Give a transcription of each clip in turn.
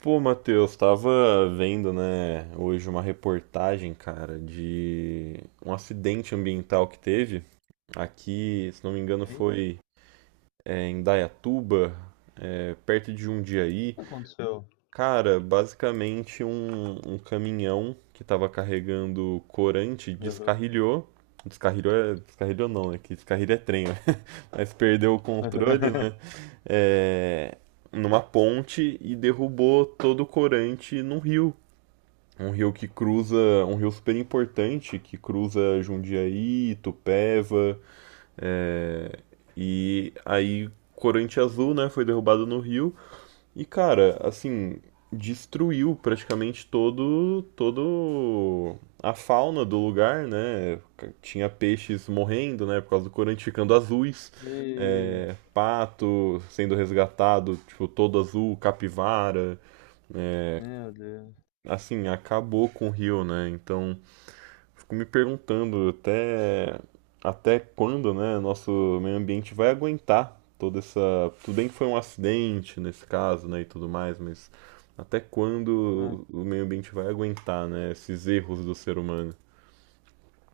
Pô, Matheus, tava vendo, né, hoje uma reportagem, cara, de um acidente ambiental que teve aqui, se não me engano, Eita, o foi em Dayatuba, perto de Jundiaí. que aconteceu? Cara, basicamente um caminhão que estava carregando corante Uhum. descarrilhou. Descarrilhou, descarrilhou não, né? Que descarrilho é trem, né? Mas perdeu o controle, né? É, numa ponte e derrubou todo o corante num rio. Um rio que cruza, Um rio super importante que cruza Jundiaí, Itupeva, é, e aí corante azul, né? Foi derrubado no rio. E, cara, assim, destruiu praticamente todo a fauna do lugar, né? Tinha peixes morrendo, né? Por causa do corante ficando azuis. E, Pato sendo resgatado, tipo, todo azul, capivara. é, meu Deus. assim, acabou com o rio, né? Então, fico me perguntando até quando, né, nosso meio ambiente vai aguentar toda essa. Tudo bem que foi um acidente nesse caso, né, e tudo mais, mas até Ah, quando o meio ambiente vai aguentar, né, esses erros do ser humano?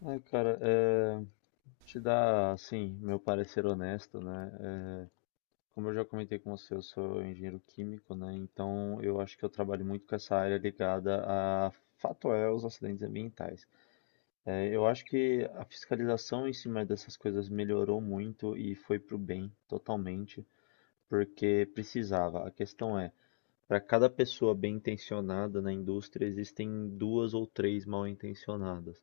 Ai, cara, te dar, assim, meu parecer honesto, né? Como eu já comentei com você, eu sou engenheiro químico, né? Então eu acho que eu trabalho muito com essa área ligada a fato é os acidentes ambientais. Eu acho que a fiscalização em cima dessas coisas melhorou muito e foi pro bem, totalmente, porque precisava. A questão é: para cada pessoa bem-intencionada na indústria, existem duas ou três mal-intencionadas.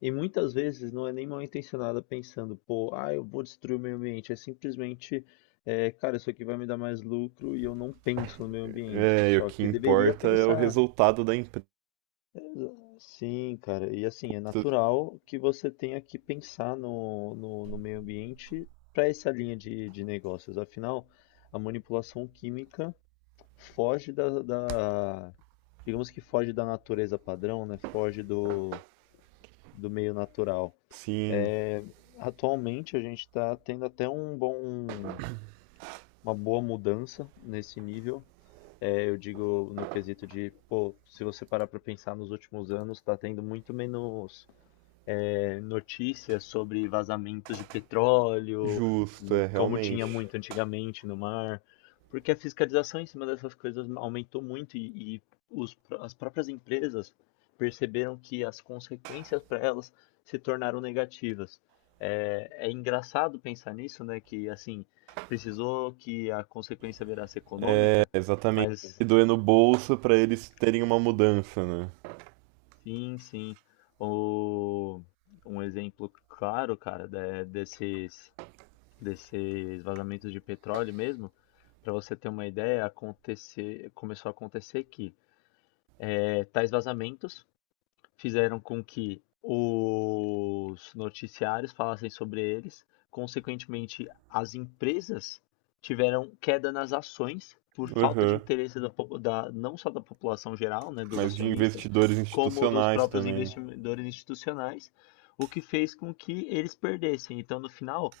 E muitas vezes não é nem mal-intencionada pensando, pô, ah, eu vou destruir o meio ambiente. É simplesmente, cara, isso aqui vai me dar mais lucro e eu não penso no meio ambiente. É, e o Só que que deveria importa é o pensar. resultado da empresa. Sim, cara. E assim, é natural que você tenha que pensar no meio ambiente para essa linha de negócios. Afinal, a manipulação química foge digamos que foge da natureza padrão, né? Foge do meio natural. Sim, É, Atualmente a gente está tendo até um bom, uma boa mudança nesse nível. Eu digo no quesito de, pô, se você parar para pensar nos últimos anos, está tendo muito menos notícias sobre vazamentos de petróleo, justo, é como tinha realmente. muito antigamente no mar, porque a fiscalização em cima dessas coisas aumentou muito e as próprias empresas perceberam que as consequências para elas se tornaram negativas. É engraçado pensar nisso, né? Que assim precisou que a consequência virasse É, econômica, exatamente. mas E doer no bolso para eles terem uma mudança, né? sim, sim, o, um exemplo claro, cara, desses desses vazamentos de petróleo mesmo, para você ter uma ideia, acontecer, começou a acontecer que tais vazamentos fizeram com que os noticiários falassem sobre eles. Consequentemente, as empresas tiveram queda nas ações por falta de Aham. interesse não só da população geral, né, dos Mas de acionistas, investidores como dos institucionais próprios também. investidores institucionais, o que fez com que eles perdessem. Então, no final,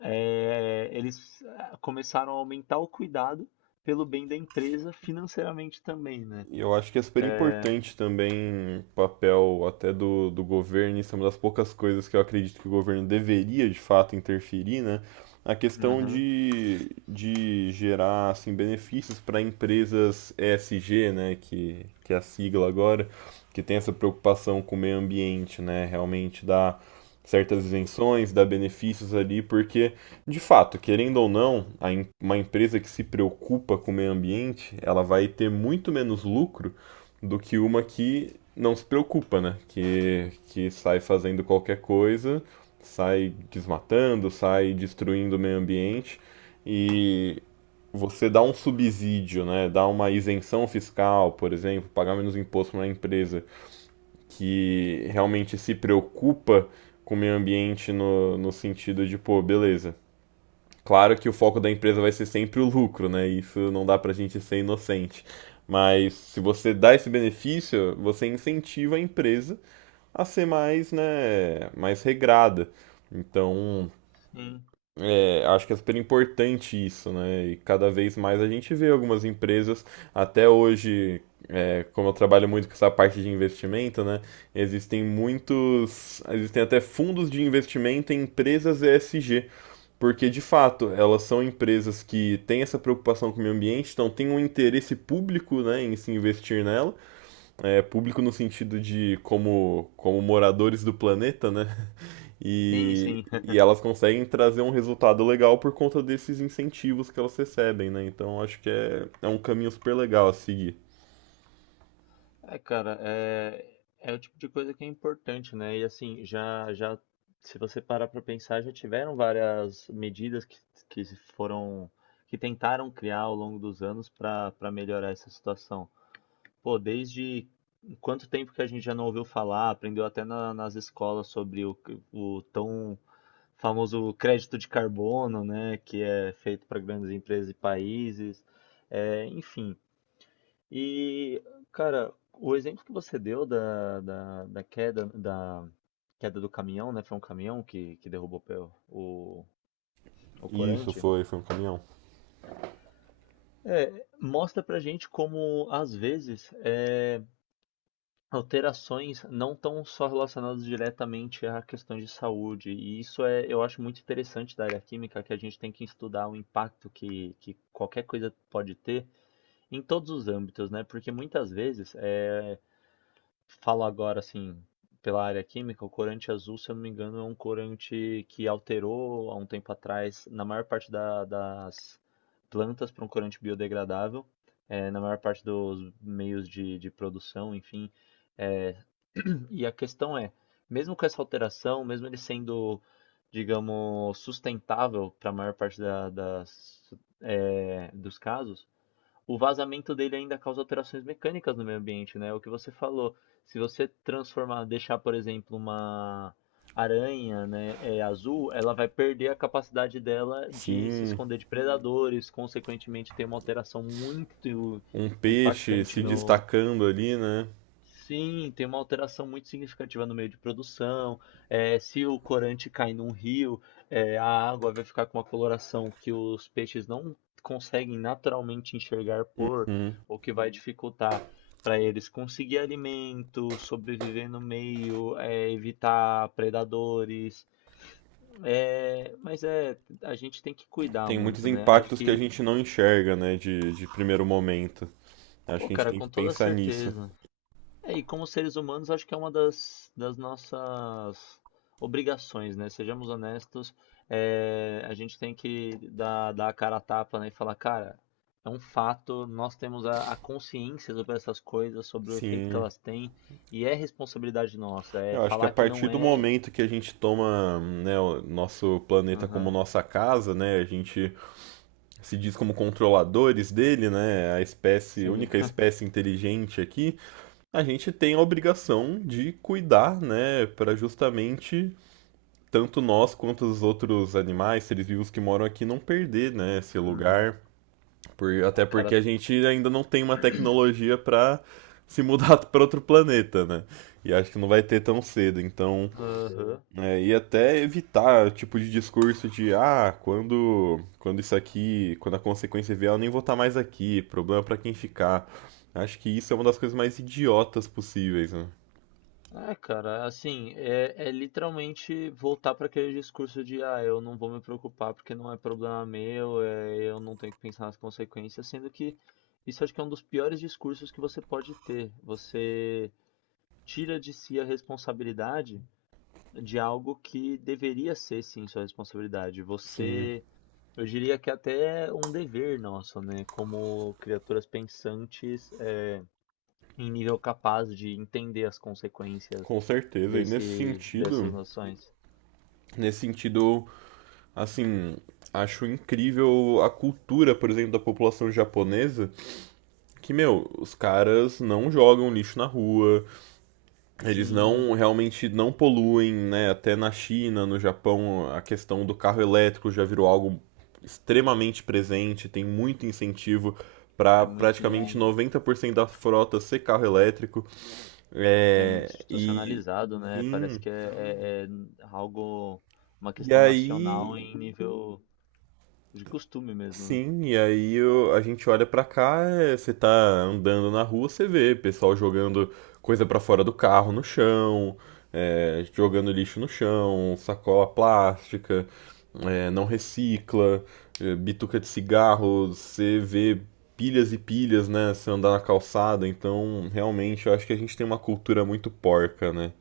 começaram a aumentar o cuidado pelo bem da empresa financeiramente também, né? E eu acho que é super importante também o papel até do, do governo, isso é uma das poucas coisas que eu acredito que o governo deveria de fato interferir, né? A questão Aham. De gerar assim, benefícios para empresas ESG né? Que é a sigla agora, que tem essa preocupação com o meio ambiente, né? Realmente dá certas isenções, dá benefícios ali, porque de fato, querendo ou não, uma empresa que se preocupa com o meio ambiente, ela vai ter muito menos lucro do que uma que não se preocupa, né? Que sai fazendo qualquer coisa, sai desmatando, sai destruindo o meio ambiente e você dá um subsídio, né? Dá uma isenção fiscal, por exemplo, pagar menos imposto para uma empresa que realmente se preocupa com o meio ambiente no, no sentido de, pô, beleza. Claro que o foco da empresa vai ser sempre o lucro, né? Isso não dá pra gente ser inocente. Mas se você dá esse benefício, você incentiva a empresa a ser mais, né, mais regrada. Então, Sim, acho que é super importante isso, né? E cada vez mais a gente vê algumas empresas, até hoje, como eu trabalho muito com essa parte de investimento, né? Existem muitos. Existem até fundos de investimento em empresas ESG. Porque, de fato, elas são empresas que têm essa preocupação com o meio ambiente, então tem um interesse público né, em se investir nela. Público no sentido de como, moradores do planeta, né? sim, E, sim. e elas conseguem trazer um resultado legal por conta desses incentivos que elas recebem, né? Então acho que é um caminho super legal a seguir. Cara, é o tipo de coisa que é importante, né? E assim, já, se você parar para pensar, já tiveram várias medidas que se foram, que tentaram criar ao longo dos anos para melhorar essa situação. Pô, desde quanto tempo que a gente já não ouviu falar, aprendeu até nas escolas sobre o tão famoso crédito de carbono, né? Que é feito para grandes empresas e países. É, enfim. E, cara, o exemplo que você deu da queda do caminhão, né? Foi um caminhão que derrubou o, o Isso corante. foi um caminhão. Mostra pra gente como, às vezes, alterações não estão só relacionadas diretamente a questões de saúde. E isso é, eu acho muito interessante da área química, que a gente tem que estudar o impacto que qualquer coisa pode ter em todos os âmbitos, né? Porque muitas vezes, falo agora, assim, pela área química, o corante azul, se eu não me engano, é um corante que alterou há um tempo atrás, na maior parte das plantas, para um corante biodegradável, na maior parte dos meios de produção, enfim. eh, e a questão é, mesmo com essa alteração, mesmo ele sendo, digamos, sustentável para a maior parte dos casos, o vazamento dele ainda causa alterações mecânicas no meio ambiente, né? O que você falou, se você transformar, deixar, por exemplo, uma aranha, né, azul, ela vai perder a capacidade dela de se Sim, esconder de predadores, consequentemente tem uma alteração muito um peixe impactante se no, destacando ali, né? sim, tem uma alteração muito significativa no meio de produção. É, se o corante cai num rio, a água vai ficar com uma coloração que os peixes não conseguem naturalmente enxergar por, Hum. o que vai Uhum. dificultar para eles conseguir alimento, sobreviver no meio, evitar predadores. É, mas é, a gente tem que cuidar Tem muitos muito, né? Acho impactos que a que, gente não enxerga, né, de, primeiro momento. Acho pô, que a gente cara, tem com que toda pensar nisso. certeza. É, e como seres humanos, acho que é uma das nossas obrigações, né? Sejamos honestos, a gente tem que dar a cara a tapa, né? E falar, cara, é um fato, nós temos a consciência sobre essas coisas, sobre o efeito que Sim, elas têm, e é responsabilidade nossa. É eu acho que a falar que não partir do é. momento que a gente toma, né, o nosso planeta como Aham, nossa casa, né, a gente se diz como controladores dele, né, a espécie, sim. única espécie inteligente aqui, a gente tem a obrigação de cuidar, né, para justamente tanto nós quanto os outros animais, seres vivos que moram aqui, não perder, né, esse lugar. Por, até É, porque cara, a gente ainda não tem uma tecnologia para se mudar para outro planeta, né? E acho que não vai ter tão cedo, então. aham. E até evitar o tipo de discurso de ah, quando isso aqui, quando a consequência vier, eu nem vou estar mais aqui, problema para quem ficar. Acho que isso é uma das coisas mais idiotas possíveis, né? É, cara, assim, é, é literalmente voltar para aquele discurso de, ah, eu não vou me preocupar porque não é problema meu, é, eu não tenho que pensar nas consequências, sendo que isso acho que é um dos piores discursos que você pode ter. Você tira de si a responsabilidade de algo que deveria ser, sim, sua responsabilidade. Sim, Você, eu diria que é até um dever nosso, né, como criaturas pensantes, em nível capaz de entender as consequências com certeza. E nesse sentido, dessas noções. nesse sentido, assim, acho incrível a cultura, por exemplo, da população japonesa, que, meu, os caras não jogam lixo na rua, eles Sim, não realmente não poluem, né? Até na China, no Japão, a questão do carro elétrico já virou algo extremamente presente, tem muito incentivo é para muito praticamente 90% da frota ser carro elétrico. já É, e, institucionalizado, né? Parece enfim, que é algo, uma e questão nacional aí, em nível de costume mesmo, né? sim, e aí a gente olha pra cá, você tá andando na rua, você vê pessoal jogando coisa pra fora do carro no chão, jogando lixo no chão, sacola plástica, não recicla, bituca de cigarro, você vê pilhas e pilhas, né, se andar na calçada, então realmente eu acho que a gente tem uma cultura muito porca, né?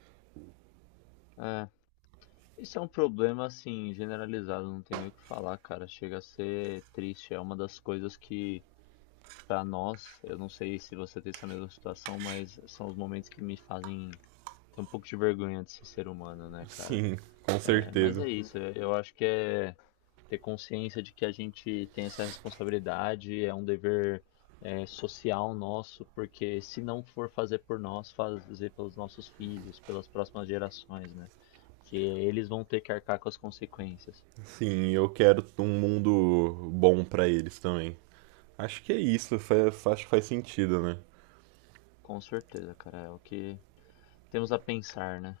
É, isso é um problema, assim, generalizado, não tem nem o que falar, cara. Chega a ser triste, é uma das coisas que, pra nós, eu não sei se você tem essa mesma situação, mas são os momentos que me fazem ter um pouco de vergonha de ser ser humano, né, cara? Sim, com É, mas certeza. é isso, eu acho que é ter consciência de que a gente tem essa responsabilidade, é um dever social nosso, porque se não for fazer por nós, fazer pelos nossos filhos, pelas próximas gerações, né? Que eles vão ter que arcar com as consequências. Sim, eu quero um mundo bom pra eles também. Acho que é isso, acho que faz sentido, né? Com certeza, cara, é o que temos a pensar, né?